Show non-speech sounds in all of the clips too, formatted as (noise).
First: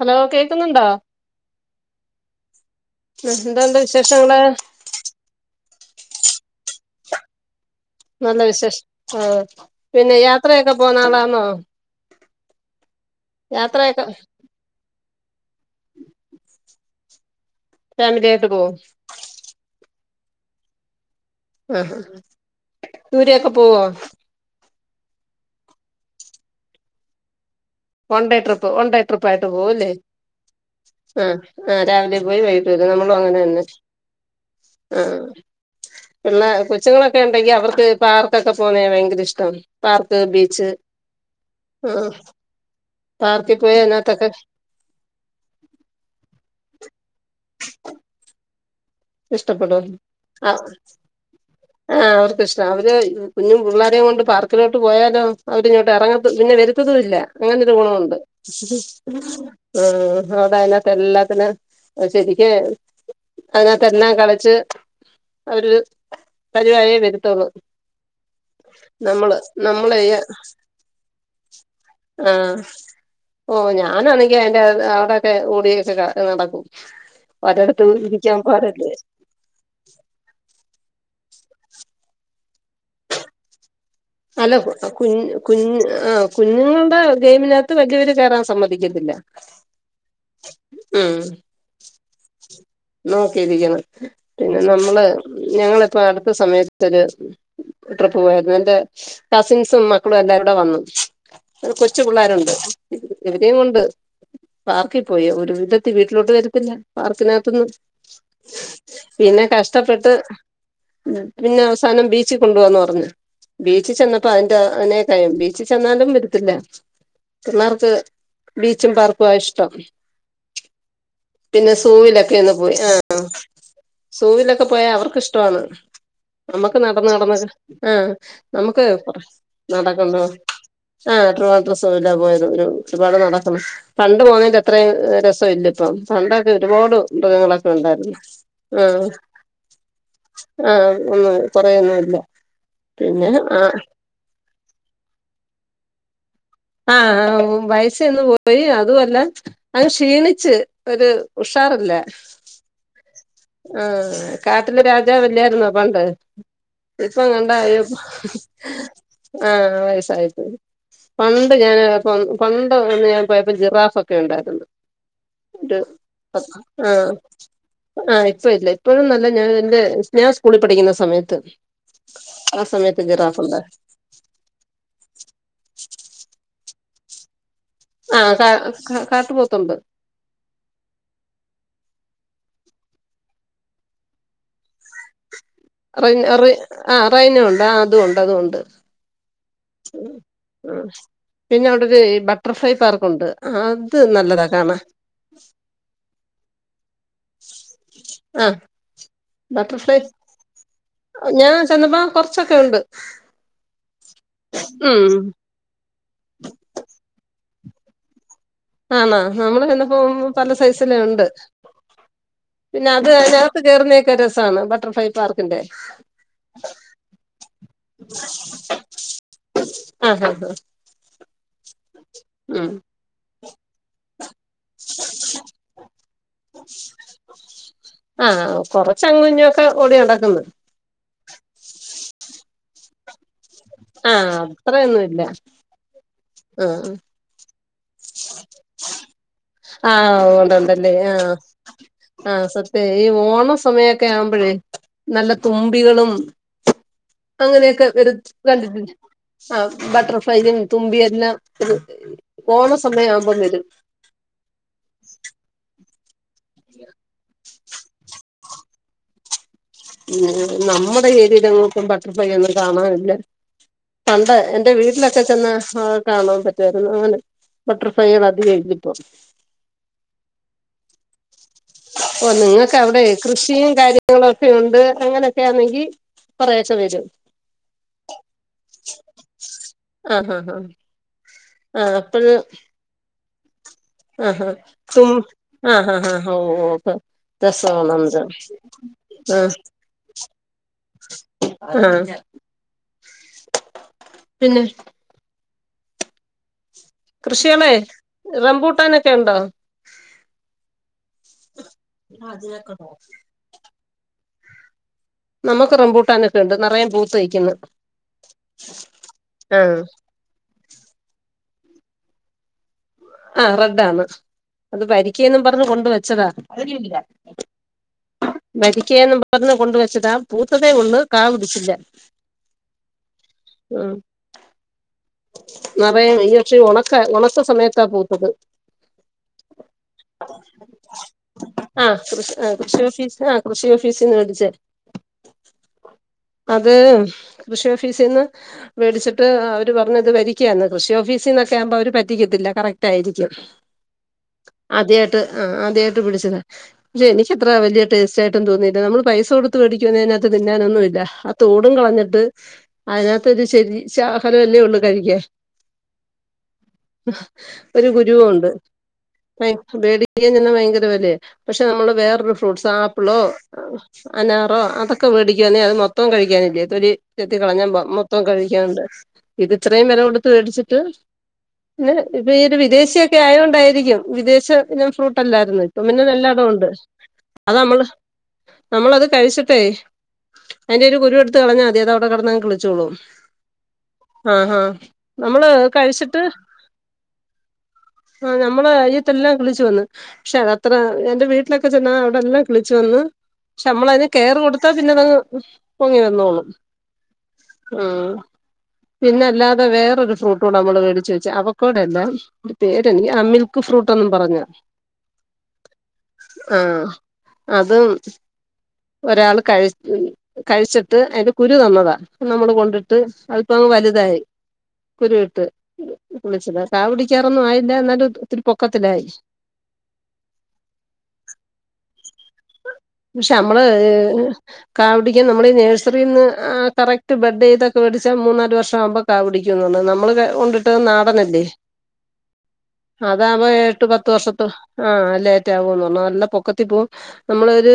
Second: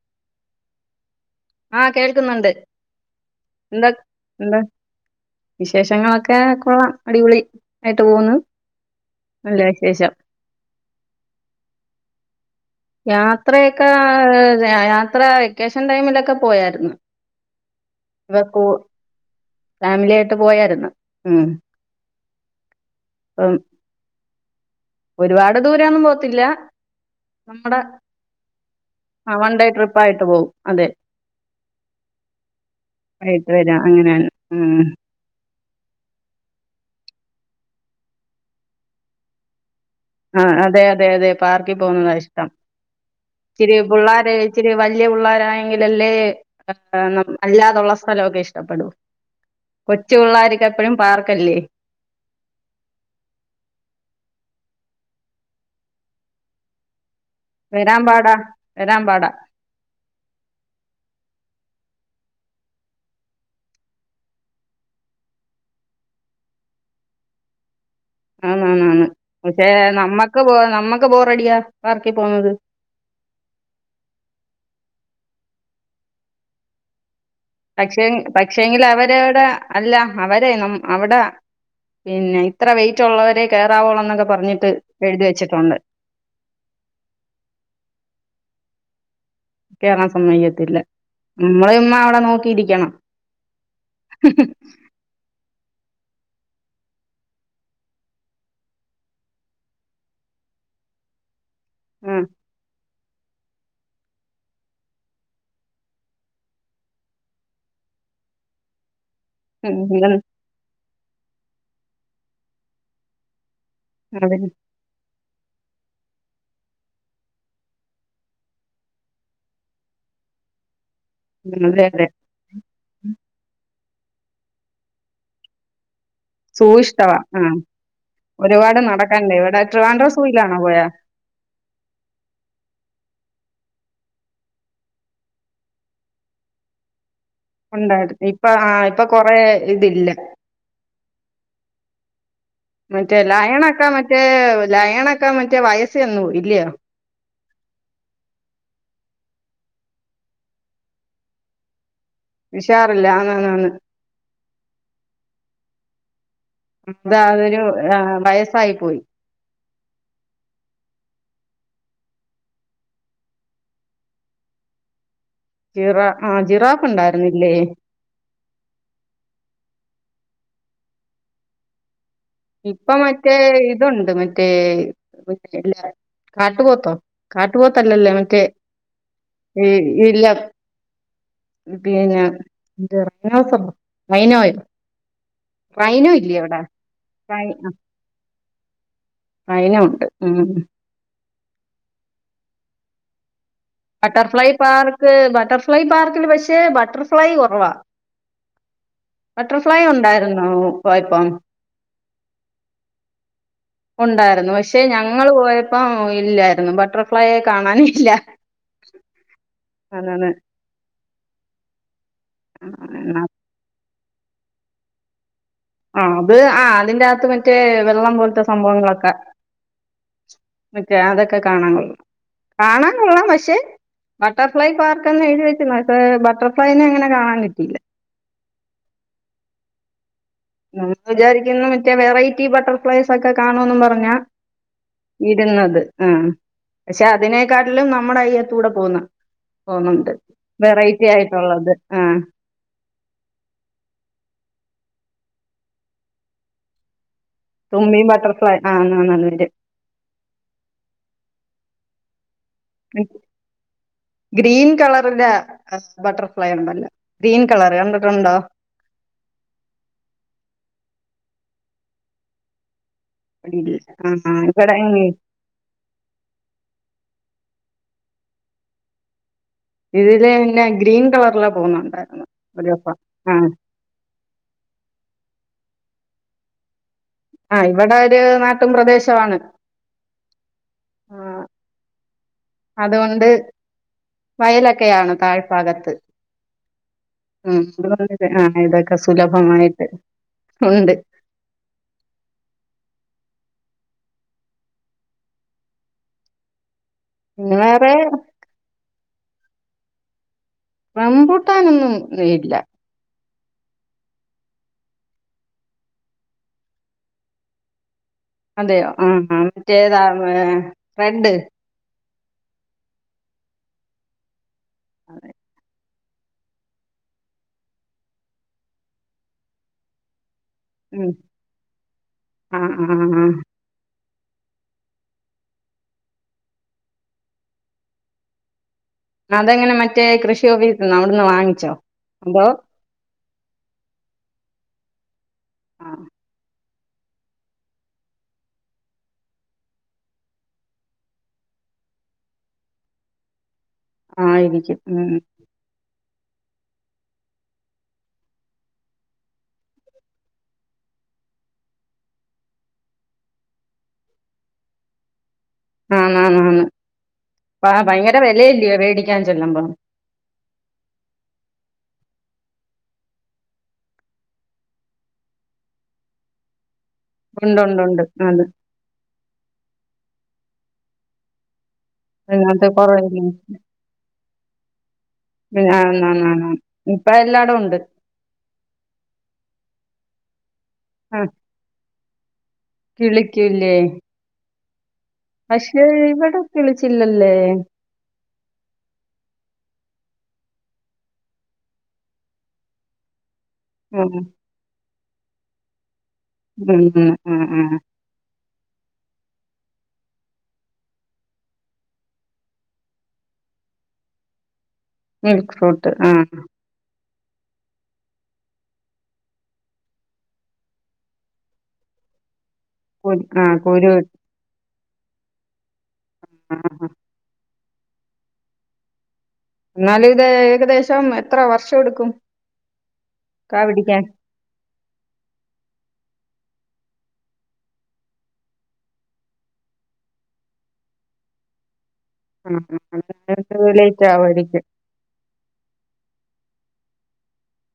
Hello കേക്ക്ന്നുണ്ടോ? ആഹ് കേൾക്ക്ന്ന്ണ്ട് എന്തുണ്ട് എന്താ വിശേഷങ്ങള് എന്താ വിശേഷങ്ങളൊക്കെ കൊള്ളാം അടിപൊളി. ആയിട്ട് പോകുന്നു നല്ല വിശേഷം ആഹ് നല്ല വിശേഷം പിന്നെ യാത്രയെക്കെ പോന്നളാന്നോ? യാത്രയെക്കെ ഏത് യാത്ര വെക്കേഷൻ ടൈമിലൊക്കെ പോയാര്ന്നു. വെ ഫാമിലിയായിട്ട് കൂ പോവും ഫാമില്യായിട്ട് പോയാര്ന്ന് ഉം ഉം ഉം ദൂരെക്കെ ഇപ്പം പോവോ? ഒരുപാട് ദൂരൊന്നും പോവത്തില്ല നമ്മടെ one day trip one day ട്രിപ്പായിട്ട് പോവും. ഡെ അല്ലേ ട്രിപ്പായിട്ട് പോവും അതെ. ആഹ് ആഹ് രാവിലെ പോയി വൈകിട്ട് വെരും. നമ്മളു അങ്ങനെ തന്നെ വെരാ അങ്ങനെണ്. ആഹ് പിന്നെ കൊച്ചുങ്ങളൊക്കെ ഉണ്ടെങ്കി അവർക്ക് പാർക്കൊക്കെ പോവുന്നെ ഭയങ്കര ഇഷ്ടമാണ് പാർക്ക് ആഹ് ബീച്ച് അതെ അതെ അതെ പാർക്കിൽ ആഹ് പോവുന്നതാ ഇഷ്ടം പാർക്കിൽ ഇതിരി പോയി അതിനകത്തൊക്കെ പുള്ളാരെ ഇച്ചിരി വല്യ പുള്ളോരായെങ്കിലല്ലേ അല്ലാതെ ഉള്ള സ്ഥലമൊക്കെ ഇഷ്ടപ്പെടു ഇഷ്ടപ്പെടും കൊച് ആഹ് പിള്ളാർക്ക് എപ്പഴും പാർക്കല്ലേ ആഹ് അവർക്ക് ഇഷ്ടം അവര് കുഞ്ഞ പിള്ളോരെയും കൊണ്ട് പാർക്കിലോട്ട് പോയാലോ അവരിങ്ങോട്ട് ഇറങ്ങ പിന്നെ വര ത്തുല്ല അങ്ങനെരു വരാൻ ഗുണമുണ്ട് പാടാ വരാൻ പാടാ ആഹ് ടൈമൊക്കെ എല്ലാത്തിനും ശരിക്കെ അയ്നാത്തെ ല്ലാം കളിച്ച് അവര് പതിവായേ വരുത്തോളു ആന്ന് ആന്ന് ആന്ന് നമ്മള് പക്ഷേ നമ്മള് യ്യാ നമ്മക്ക് ബോ നമ്മക്ക് ബോറടിയാ പാർക്കി പോകുന്നത് ആഹ് ഓഹ് ഞാനാണെങ്കി അയിന്റെ അവിടെക്കെ ഓടിക്കെ നടക്കും ഒരിടത്ത് പക്ഷെ ഇരിക്കാൻ പക്ഷെങ്കിൽ പാടില്ലേ അവരോടെ അല്ല അവരെ ന അവിടെ പിന്നെ ഇത്ര വെയിറ്റ് ഉള്ളവരെ കെയറാവുള്ളന്ന് അല്ല കു കു ആഹ് കുഞ്ഞുങ്ങളുടെ ഗെയിമിനകത്ത് വലിയവര് കയറാൻ സമ്മതിക്കത്തില്ല കേറാൻ സമ്മക്കത്തില്ല, ഉം നമ്മള ചുമ്മാ അവിടെ നോക്കിയിരിക്കണം. നോക്കിയിരിക്കണം പിന്നെ നമ്മള് ഞങ്ങളിപ്പോ അടുത്ത സമയത്തൊരു ട്രിപ്പ് പോയരുന്നു. എന്റെ കസിൻസും, മക്കളും എല്ലാരും കൂടെ വന്നു. ഒരു കൊച്ചു ആ പിള്ളേരുണ്ട് ഇവരേയും കൊണ്ട് പാർക്കിൽ പോയി ഒരു വിധത്തിൽ വീട്ടിലോട്ട് വരത്തില്ല, പാർക്കിനകത്തിന്ന്. പിന്നെ ഉം, കഷ്ടപ്പെട്ട് ഉം, പിന്നെ അവസാനം ബീച്ചിൽ കൊണ്ടു പൊക എന്ന് പറഞ്ഞു. ബീച്ചിൽ ചെന്നപ്പോ അതെ അതിന്റെ അതിനെക്കാൾ ബീച്ചിൽ ചെന്നാലും നിർത്തില്ല. പിളാർക്ക് ബീച്ചും പാർക്കുവാ ഇഷ്ടം. (inaudible) പിന്നെ അതെ അതെ സൂവിലൊക്കെ ഒന്ന് പോയി, ആ സൂവിലൊക്കെ പോയാൽ അവർക്ക് ഇഷ്ടമാണ്. സൂ നമ്മുക്ക് നടന്ന് ഇഷ്ടവാ നടന്ന ആ ആഹ് ഒരുപാട് നമ്മുക്ക് നടക്കണ്ടേ ഇവിടെ ട്രിവാൻഡ്രം നടക്കണ്ട. സൂയിലാണോ പോയാ ആഹ് ട്രിവാൻഡ്രംസൂല്ലാ പോയത്, ഒരു ഒരുപാട് നടക്കണം. പണ്ട് പോന്നതിൻ്റെ അത്രയും രസം ഇല്ല ഇപ്പ പണ്ടൊക്കെ ഒരുപാട് മൃഗങ്ങളൊക്കെ ണ്ടായിരുന്നു. ഉണ്ടായിരുന്നു ഇപ്പൊ ആ ഇപ്പൊ കൊറേ ഇതില്ല ആ ഒന്നും കൊറേന്നും ഇല്ല. മറ്റേ ലയണക്കെ മറ്റേ ലയണക്കെ മറ്റേ വയസ് ചെന്നും പോയി ഇല്ലയോ?. ആഹ് വയസ്സന്നു പോയി അതുമല്ല അത് ക്ഷീണിച്ച് ഒരു ഉഷാറില്ല. ഉഷാറില്ല ആണാണ്. ആഹ് കാട്ടിലെ രാജവല്ലായിരുന്നോ പണ്ട്. അതാ ഇപ്പൊ അതൊരു കണ്ടായോ ആ, വയസ്സായി പോയി ആഹ് ആ വയസായി പോയി. പണ്ട് ഞാന് പണ്ട് ഒന്ന് ഞാൻ പോയപ്പോ ജിറാഫൊക്കെ ഉണ്ടായിരുന്നു. ഒരു ജിറാ ആ ജിറാഫ് ആഹ് ഉണ്ടായിരുന്നില്ലേ ആഹ് ഇപ്പ ഇല്ല ഇപ്പോഴും നല്ല ഞാൻ എന്റെ സ്നാ സ്കൂളിൽ പഠിക്കുന്ന സമയത്ത്. ആ ഇപ്പൊ സമയത്ത് മറ്റേ ജിറാഫ് ഉണ്ട് ഇതുണ്ട് മറ്റേ പിന്നല്ല കാട്ടുപത്തോ കാട്ടുപോത്തല്ലല്ലോ ആ മറ്റേ കാ ഈ കാട്ടുപോത്തുണ്ട് ഇല്ലം. പിന്നെ റൈനോ സംഭവം റൈനോയോ റൈനും ഇല്ല അവിടെ ആഹ് റൈനറുണ്ട് ആ അതുണ്ട് അതുണ്ട് റൈനോ ഉണ്ട് ഉം പിന്നെ അവിടെ ഒരു ബട്ടർഫ്ലൈ പാർക്ക് ഉണ്ട് ആഹ് ബട്ടർഫ്ലൈയ് പാർക്ക് ബട്ടർഫ്ലൈയ് പാർക്കില് പക്ഷെ ബട്ടർഫ്ലൈയ് കൊറവാ. ആ ബട്ടർഫ്ലൈയ് ബട്ടർഫ്ലൈ ഉണ്ടായിരുന്നോ പോയപ്പം. ഞാൻ ചെന്നപ്പോ കൊറച്ചൊക്കെ ഉണ്ട്. ഉണ്ടായിരുന്നു. പക്ഷെ ഉം ഞങ്ങള് പോയപ്പം ഇല്ലായിരുന്നു, ബട്ടർഫ്ലൈയെ കാണാനില്ല. ആനോ നമ്മള് ചെന്നപ്പോ അതാണ് പല സൈസിലെ ഒണ്ട്. ആ പിന്നെ അത് കഴിഞ്ഞാ - അകത്ത് കേറുന്നോക്കെ ഒരു രസമാണ് ബട്ടർഫ്ലൈയ് പാർക്കിന്റെ ആഹ് അത് ആഹ് അതിന്റെയാത്ത് മറ്റേ വെള്ളം പോലത്തെ സംഭവങ്ങളൊക്കെ ആ ആ ആ അതൊക്കെ കൊള്ളാം ഉം കാണാൻ കൊള്ളാം പക്ഷേ ബട്ടർഫ്ലൈ പാർക്ക് എന്ന് എഴുതി വച്ച് പക്ഷെ ബട്ടർഫ്ലൈയിനെ അങ്ങനെ കാണാൻ കിട്ടിയില്ല. ആഹ് കൊറച്ച് അങ്ങും ഇങ്ങൊക്കെ ഓടി നടക്കുന്നു. നമ്മള് ഒക്കെ വിചാരിക്കുന്നു മറ്റേ വെറൈറ്റി ബട്ടർ ഫ്ലെയിസ് ഒക്കെ കാണുമെന്നും പറഞ്ഞാ ആഹ് അത്രയൊന്നുല്ല ഇരുന്നത് ആഹ് ആഹ് പക്ഷെ അതിനെ കാട്ടിലും നമ്മുടെ അയ്യത്തൂടെ പോകുന്ന് പോന്നുണ്ട് ആഹ് ഉണ്ടുണ്ടല്ലേ വെറൈറ്റി ആഹ് ആയിട്ടുള്ളത്. ആഹ് ഈ ഓണ സമയൊക്കെ ആവുമ്പഴേ നല്ല തുമ്പികളും അങ്ങനെയൊക്കെ തുമ്പിയും വരുന്നെ ബട്ടർഫ്ലൈ ആ കണ്ടിട്ടുണ്ട് എന്നാ വരും ആ ബട്ടർഫ്ലൈയും തുമ്പിയു എല്ലാം ഓണ സമയം ആവുമ്പോ വരും. ഗ്രീൻ കളറിലെ ബട്ടർഫ്ലൈ ഒണ്ടല്ലോ, ഗ്രീൻ കളർ കണ്ടിട്ടുണ്ടോ? നമ്മുടെ ഏരിയില് അങ്ങോട്ടു ബട്ടർഫ്ലൈ ഒന്നും കാണാറില്ല. ഇല്ല ആ ആ പണ്ട് എന്റെ ഇവിടെ ഈ- വീട്ടിലൊക്കെ ചെന്നാൽ കാണൻ പറ്റും രുന്നു അങ്ങനെ ബട്ടർഫ്ലൈകൾ അധികം ഇല്ല ഇപ്പൊ ഇതില് പിന്നെ ഗ്രീൻ കളറിലെ പോന്നൊണ്ടാരുന്നു ഒരു ദിവസം കളറിപോകുന്നുണ്ടായിരുന്നു ഒരുപ്പം ആ ങ്ങളൊക്കെ ഒണ്ട് അങ്ങനെയൊക്കെ ആണെങ്കിൽ കൊറേശ്ശേ വരും ആഹ് ഇവിടെ ഒരു നാട്ടും പ്രദേശമാണ് ആഹ് ആ, ആഹ് അപ്പഴ് - അതുകൊണ്ട്- ആഹ് വയലൊക്കെയാണ് താഴ്ഭാഗത്ത് ആഹ് ആഹ് (unintelligible) ഉം രസമാണ് അതുകൊണ്ട് ഇത് എല്ലാം ആ ഇതൊക്കെ സുലഭമായിട്ട് ഉണ്ട് ആഹ് പിന്നെ - പിന്നെ കൃഷികളെ വേറെ റംമ്പൂട്ടാനൊക്കെ ഒണ്ടോ റമ്പുട്ടാനൊന്നും ഇതില് ഇല്ല ഓഹ് നമുക്ക് റംബൂട്ടാനൊക്കെ ഒണ്ട് നെറയെ പൂത്ത് നിക്കുന്നു അതെയോ ആഹ് ആഹ് ഏതാ റെഡ് ആഹ് റെഡാണ് അത് വരിക്കേന്നും പറഞ്ഞ് കൊണ്ട് വെച്ചതാ വരിക്കയാന്നും പറഞ്ഞു കൊണ്ടുവെച്ചതാ പൂത്തതെ ഒള്ളൂ കാ പിടിച്ചില്ല ആഹ് ആഹ് ആഹ് ആഹ് നെറയും ഈ പക്ഷെ ഉണക്ക ഉണക്ക സമയത്താ പൂത്തത് അതെങ്ങനെ മറ്റേ കൃഷി ഓഫീസിന്നോ അവിടുന്ന് വാങ്ങിച്ചോ ആഹ് അതോ കൃഷി ഓഫീസ് ആഹ് കൃഷി ഓഫീസിന്ന് മേടിച്ചേ ആഹ് അത് കൃഷി ഓഫീസിന്ന് മേടിച്ചിട്ട്- എന്നിട്ട് പറഞ് ഇത് വരിക്കയാന്ന് കൃഷി ഓഫീസിന്നൊക്കെ ആവുമ്പോ അവര് പറ്റിക്കത്തില്ല കറക്റ്റ് ആയിരിക്കും ആയിരിക്കും ഉം ആദ്യായിട്ട് ആഹ് ആദ്യായിട്ട് വിളിച്ചതാ പക്ഷെ എനിക്കത്ര വല്ല്യ ടേസ്റ്റ് ആയിട്ടും തോന്നീല്ല നമ്മള് പൈസ കൊടുത്ത് മേടിക്കുന്നതിനകത്ത് തിന്നാനൊന്നും ഇല്ല തോടും കളഞ്ഞിട്ട് അതിനകത്തെരു ശരി ശാഹലല്ലേ ഒള്ളു കഴിക്ക്യാൻ ആന്നാന്ന് ആന്ന് ആ ഒരു ഭയങ്കര കുരുവുണ്ട് വിലയല്ലയോ മേടിക്കാൻ ചെല്ലുമ്പോ മേടി ക്ക്യാൻ ചെന്ന ഭയങ്കര വെലയ പക്ഷെ നമ്മള് വേറൊരു ഫ്രൂട്ട്സ് ആപ്പ്ളോ അനാറോ അതൊക്കെ വേടിക്ക്യാന്നെ അത് മൊത്തം കഴിക്ക്യാനില്ലേ തൊലി ഉണ്ട് ചെത്തിക്കളഞ്ഞാ ഉണ്ട് മോ ഉണ്ട് മൊത്തോം അത് കഴിക്ക്യാനുണ്ട് ഇത് ഇത്രേം വേല കൊടുത്ത് മേടിച്ചിട്ട് പിന്നെ ഇപ്പൊ ഈ ഒരു അതിനകത്ത് കുറവില്ല വിദേശിയൊക്കെ ആയത് കൊണ്ടായിരിക്യും വിദേശ ഇനം ഫ്രൂട്ടല്ലായിരുന്ന് ഇപ്പൊ പിന്നെ എല്ലാടോ ഉണ്ട് അ എല്ലാടോ അത് ഉണ്ട് നമ്മള് നമ്മളത് കഴിച്ചിട്ടെ അയിന്റെ ഒരു കുരു എടുത്ത് കളഞ്ഞാ മതി അത് അവടെ കടന്നങ് കിളി കിളിക്യൂ ഇല്ലേ ആ ഹാ പക്ഷേ ഇവടെ കിളിച്ചില്ലല്ലേ ആ നമ്മളെ അയ്യത്തെല്ലാം കിളിച്ചു വന്ന് പക്ഷെ അത്ര എന്റെ വീട്ടിലൊക്കെ ചെന്നാ അവടെല്ലാം കിളിച്ചു വന്ന് പക്ഷെ നമ്മള അതിന് ഉം, കെറ് കൊടുത്താ പിന്നെ അതങ്ങ് പൊങ്ങി വന്നോളും ഉം ഉ ഉം ഉം പിന്നെ അല്ലാതെ വേറൊരു ഫ്രൂട്ടൂടെ നമ്മള് മേടിച്ച് വെച്ച് അവക്കാടോ അല്ല പേര് എനിക്ക് ആ മിൽക്ക് ഫ്രൂട്ടന്നും പറഞ് മിൽക് ഫ്രൂട്ട് ആഹ് ആഹ് അതും ഒരാള് കയി കഴിച്ചിട്ട് അയിന്റെ കുരു തന്നതാ നമ്മള് കൊണ്ട് ട്ട് കുരു അത് ആ ഇപ്പം കുരു വല്തായി കുരു ഇട്ട് ആ, കിളിച്ചതാ ആ. കാവുടി ക്യാറോന്നും ആയില്ല ന്നാലും അത് ഒത്തിരി പൊക്കത്തിലായി ന്നാലും ഇത് ഏകദേശം എത്ര വർഷ എട്ക്കും പക്ഷേ അമ്മള് കാവടിക്ക്യ നമ്മള് ഈ നേഴ്സറീന്ന് കറക്റ്റ് ബെഡയ്ത് ഒക്കെ മേടിച്ചാ മൂന്നാല് വർഷ ആവുമ്പ കാ പിടിക്യുന്ന് പർഞ് നമ്മള് കൊണ്ട് ഇട്ടത് നാടനല്ലേ അതാവുമ്പോ (unintelligible) എട്ട് ലൈറ്റ് പത്ത് വർഷത്ത് ആവായിരിക്യും ആഹ് ലേറ്റ് ആവൂന്ന് പർഞ് നല്ല പൊക്കത്തി പോവും നമ്മള് ര്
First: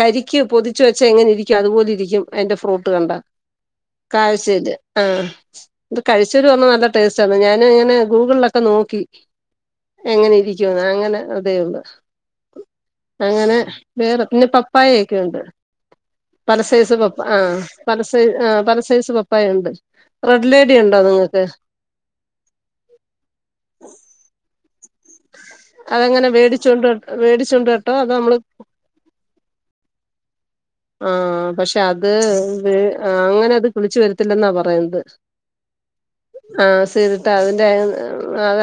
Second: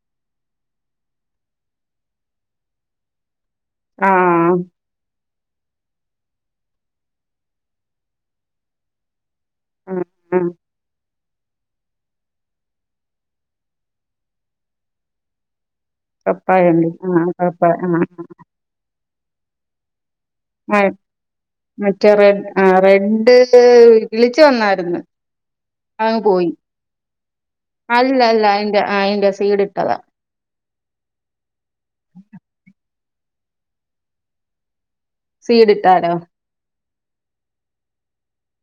കരിക്ക് പൊതിച്ച് വെച്ചാ എങ്ങനെ ഇരിക്യും അതുപോലെ ഇരിക്യും അയിന്റെ ഫ്രൂട്ട് കണ്ടാ ആ കാഴ്ചത് ആഹ് ഇത് കഴിച്ചോരു പർഞ്ഞ് നല്ല ടെസ്റ്റ് ആന്ന് ഞാന് ഇങ്ങനെ ഗൂഗ്ൾലോക്കെ നോക്കി ആ എങ്ങനെ ആ ഇരിക്യുന്ന് അങ്ങനെ അതേ ഒള്ള് അങ്ങനെ വേറെ പിന്നെ പപ്പായെക്കെ ഒണ്ട് പല പപ്പായണ്ട്. സൈസ് പപ്പ ആ ആഹ് പപ്പായ ആ പല സൈ ആ പല സൈസ് പ പ്പായ ഇണ്ട് റെഡ് ലേഡി ആ ആ, ഇണ്ടോ നിങ്ങക്ക് മറ്റേ റെ ആഹ് റെഡ് കിളിച് വന്നായിരിന്ന് അത് എങ്ങനെ വേടിച്ചോണ്ട് ന വേടിച്ചൊണ്ട് നട്ടോ അത് അല്ല നമ്മള് അല്ല അയിന്റെ അയിന്റെ സീഡ് ഇട്ടതാ ആഹ് പക്ഷേ അത് അങ്ങനെ അത് കിളിച് വെരത്തില്ലന്നാ പറയുന്നത് സീഡ് ഇട്ടാലോ ആഹ് സീടിട്ടാല് അതിന്റെ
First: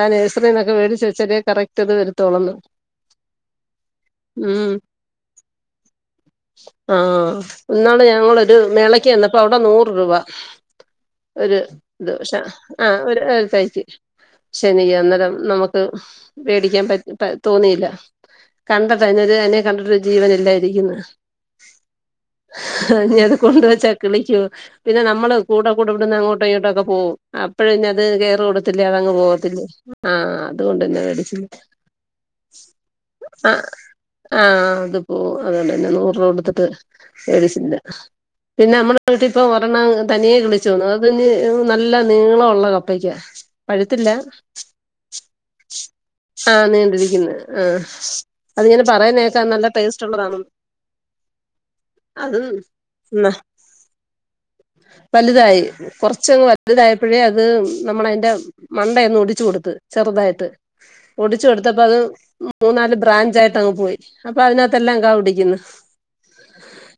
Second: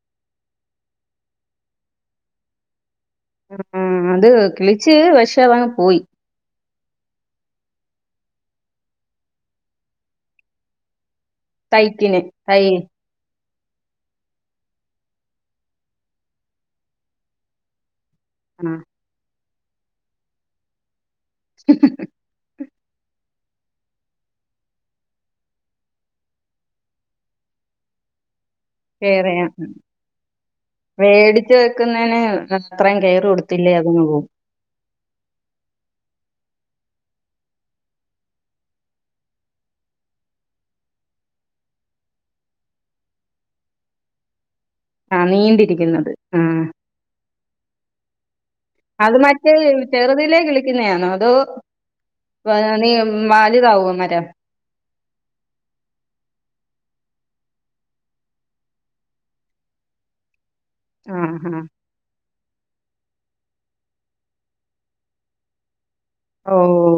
ആ നേഴ്സറിന്ന് ഒക്കെ വേടിച്ച് വെച്ചാലെ കറക്റ്റ് അത് വെരത്തോള്ളന്ന് ആ അത് ഉം കിളിച്ച് പക്ഷേ അത അങ്ങ് പോയി ആഹ് ഇന്നാള് ഞങ്ങള് ഒരു മേളയ്ക്ക് വന്നപ്പോ അവിടെ നൂറ് രൂപ ഒരു തൈക്കിന് ദോഷ തൈ ആഹ് ഒരു കഴക്ക് ശനി അന്നേരം നമുക്ക് മേടിക്കാൻ പറ്റ പ തോന്നിയില്ല ആ കണ്ട (unintelligible) അയിനെ കണ്ടിട്ട് ജീവന് ഇല്ലായിരിക്ക്ന്ന് ആഹ് ഇഞ്ഞത് കൊണ്ട് വെച്ചാ കിളിക്കോ പിന്നെ നമ്മള് കൂടെ കൂടെ ഇവിടന്ന് അങ്ങോട്ടോ ഇങ്ങോട്ടോ ഒക്കെ പോവും അപ്പഴ് പിന്നെ അത് കേറ് കൊട് ത്തില്ലേ അതങ്ങ് കേറയാ പോവത്തില്ലേ ആഹ് അത് കൊണ്ട് അന്നെ മേടിച്ചില്ല വേടിച്ച് വെക്കുന്നേന് അത്രയും കെയർ ആഹ് കൊടുത്തില്ലേ അതങ്ങ് പോവും. ആഹ് അത് പ്പോ അതോണ്ടെന്നെ നോ കൊടുത്തിട്ട് ഏരിച്ചില്ല പിന്നെ അമ്മള് വീട്ടി ഇപ്പൊ ഒരെണ്ണം തനിയെ കിളിച്ചോന്ന് അയിന് നല്ല നീള ഒള്ള കപ്പയ്ക്കാ പഴുത്തില്ല ആഹ് നീണ്ടിരിക്കുന്നത് ആഹ് നീണ്ടിരിക്കുന്നേ ആഹ് അത് ഇങ്ങനെ പറയിന്നേക്കാ നല്ല ടേസ്റ്റ് ഒള്ളതാണെന്ന് കിന്നേ ആന്നോ അതോ വാ നീ ന വാലിതാവോ മരം വലുതായി കൊറച്ച് അങ്ങ് വലുതായപ്പഴേ അത് നമ്മള് അയിന്റെ മണ്ടയൊന്ന് ഒടിച്ച് കൊടുത്ത് ചെറുതായിട്ട് ആ ഒടിച്ച് ആ കൊടുത്തപ്പ അത് മൂന്നാല് ബ്രാഞ്ച് ആയിട്ട് അങ്ങ് പോയി അപ്പൊ അതിനാത്ത് എല്ലാം കാ പിടിക്കുന്ന് ഓഹ്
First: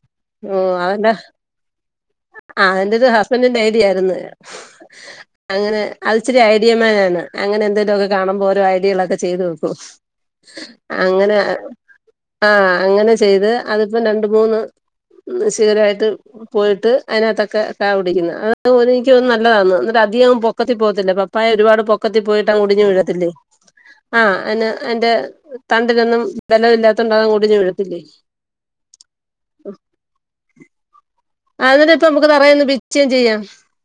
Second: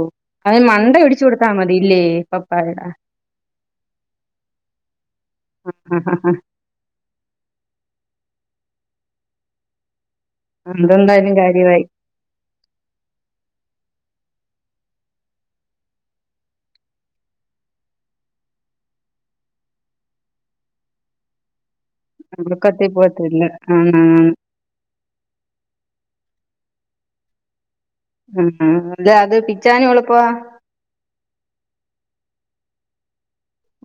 ഓഹ് അവന്റെ ആഹ് പപ്പായയുടെ അവന്റെത് ഹസ്ബന്റിന്റെ ഐഡിയ ആയിരുന്നു അങ്ങനെ അത് ഇച്ചിരി ഐഡിയ മാനാണ് അങ്ങനെ എന്തേലും ഒക്കെ കാണുമ്പോ ഓരോ ഐഡിയകള് ഒക്കെ ചെയ്ത് വെക്കും അതെന്തായാലും അങ്ങനെ കാര്യമായി ആഹ് അങ്ങനെ ചെയ്ത് അത്പ്പം രണ്ട് മൂന്ന് ഉം ശ്ശൂരായിട്ടും പോയിട്ട് അയിനാത്തൊക്കെ കാ പിടിക്കുന്ന് അത് ഒര് ഇൻക്ക് തോന്ന് നല്ലതാന്ന് ഇന്ന്ട്ട് അധികം പൊക്കത്തി പോകത്തില്ലപ്പം പോയ ഒരുപാട് പൊക്കത്തി പോയിട്ട് അങ്ങ് ഒടിഞ്ഞ് ഒടുക്കത്തിൽ വീഴത്തില്ലേ പോകത്തില്ല ആണാണ് ആഹ് അയിന് അയിന്റെ തണ്ടിനൊന്നും ബലമില്ലാത്തോണ്ട് അതങ്ങു ഒടിഞ്ഞു വീഴത്തില്ലേ ഉം ഉം ടെ അത് പിച്ചാനും എളുപ്പാ അതിനുപ്പം നമുക്ക് തറെ നിന്ന് പിച്ചേം ചെയ്യാം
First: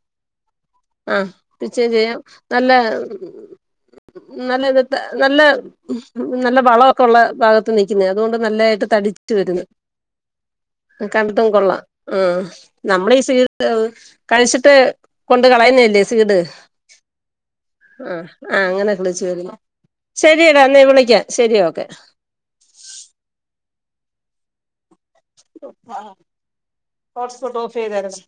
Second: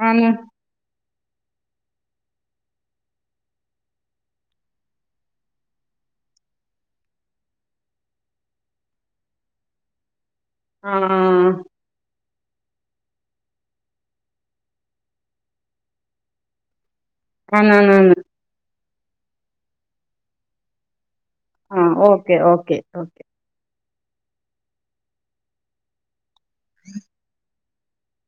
ആന്ന്‌ ആഹ് പിച്ചേം ചെയ്യാം നല്ല നല്ലെ ഇതിട്ട നല്ലെ ഉം നല്ല വളവൊക്കെ ഉള്ള ഭാഗത്ത് നിക്ക്ന്നെയാ അതുകൊണ്ട് നല്ലയായിട്ട് തടിച്ചു വരുന്നു ആ ഉം കണ്ടിട്ടും കൊള്ളാം ആഹ് നമ്മളെ ഈ സീഡ് കഴിച്ചിട്ട് കൊണ്ട് കളയുന്നെയല്ലേ സീഡ് ആന്നാന്ന് ആഹ് ആഹ് അങ്ങനെ കിളിച്ചു വരുന്നെ ശരിയടാ എന്നാ വിളിക്കാം ശരി ഓക്കെ ക്കെ ഓക്കെ ഓക്കെ (unintelligible) ഹോട്ട്സ്പോട്ട് ഓഫ് ചെയ്താര്ന്നോ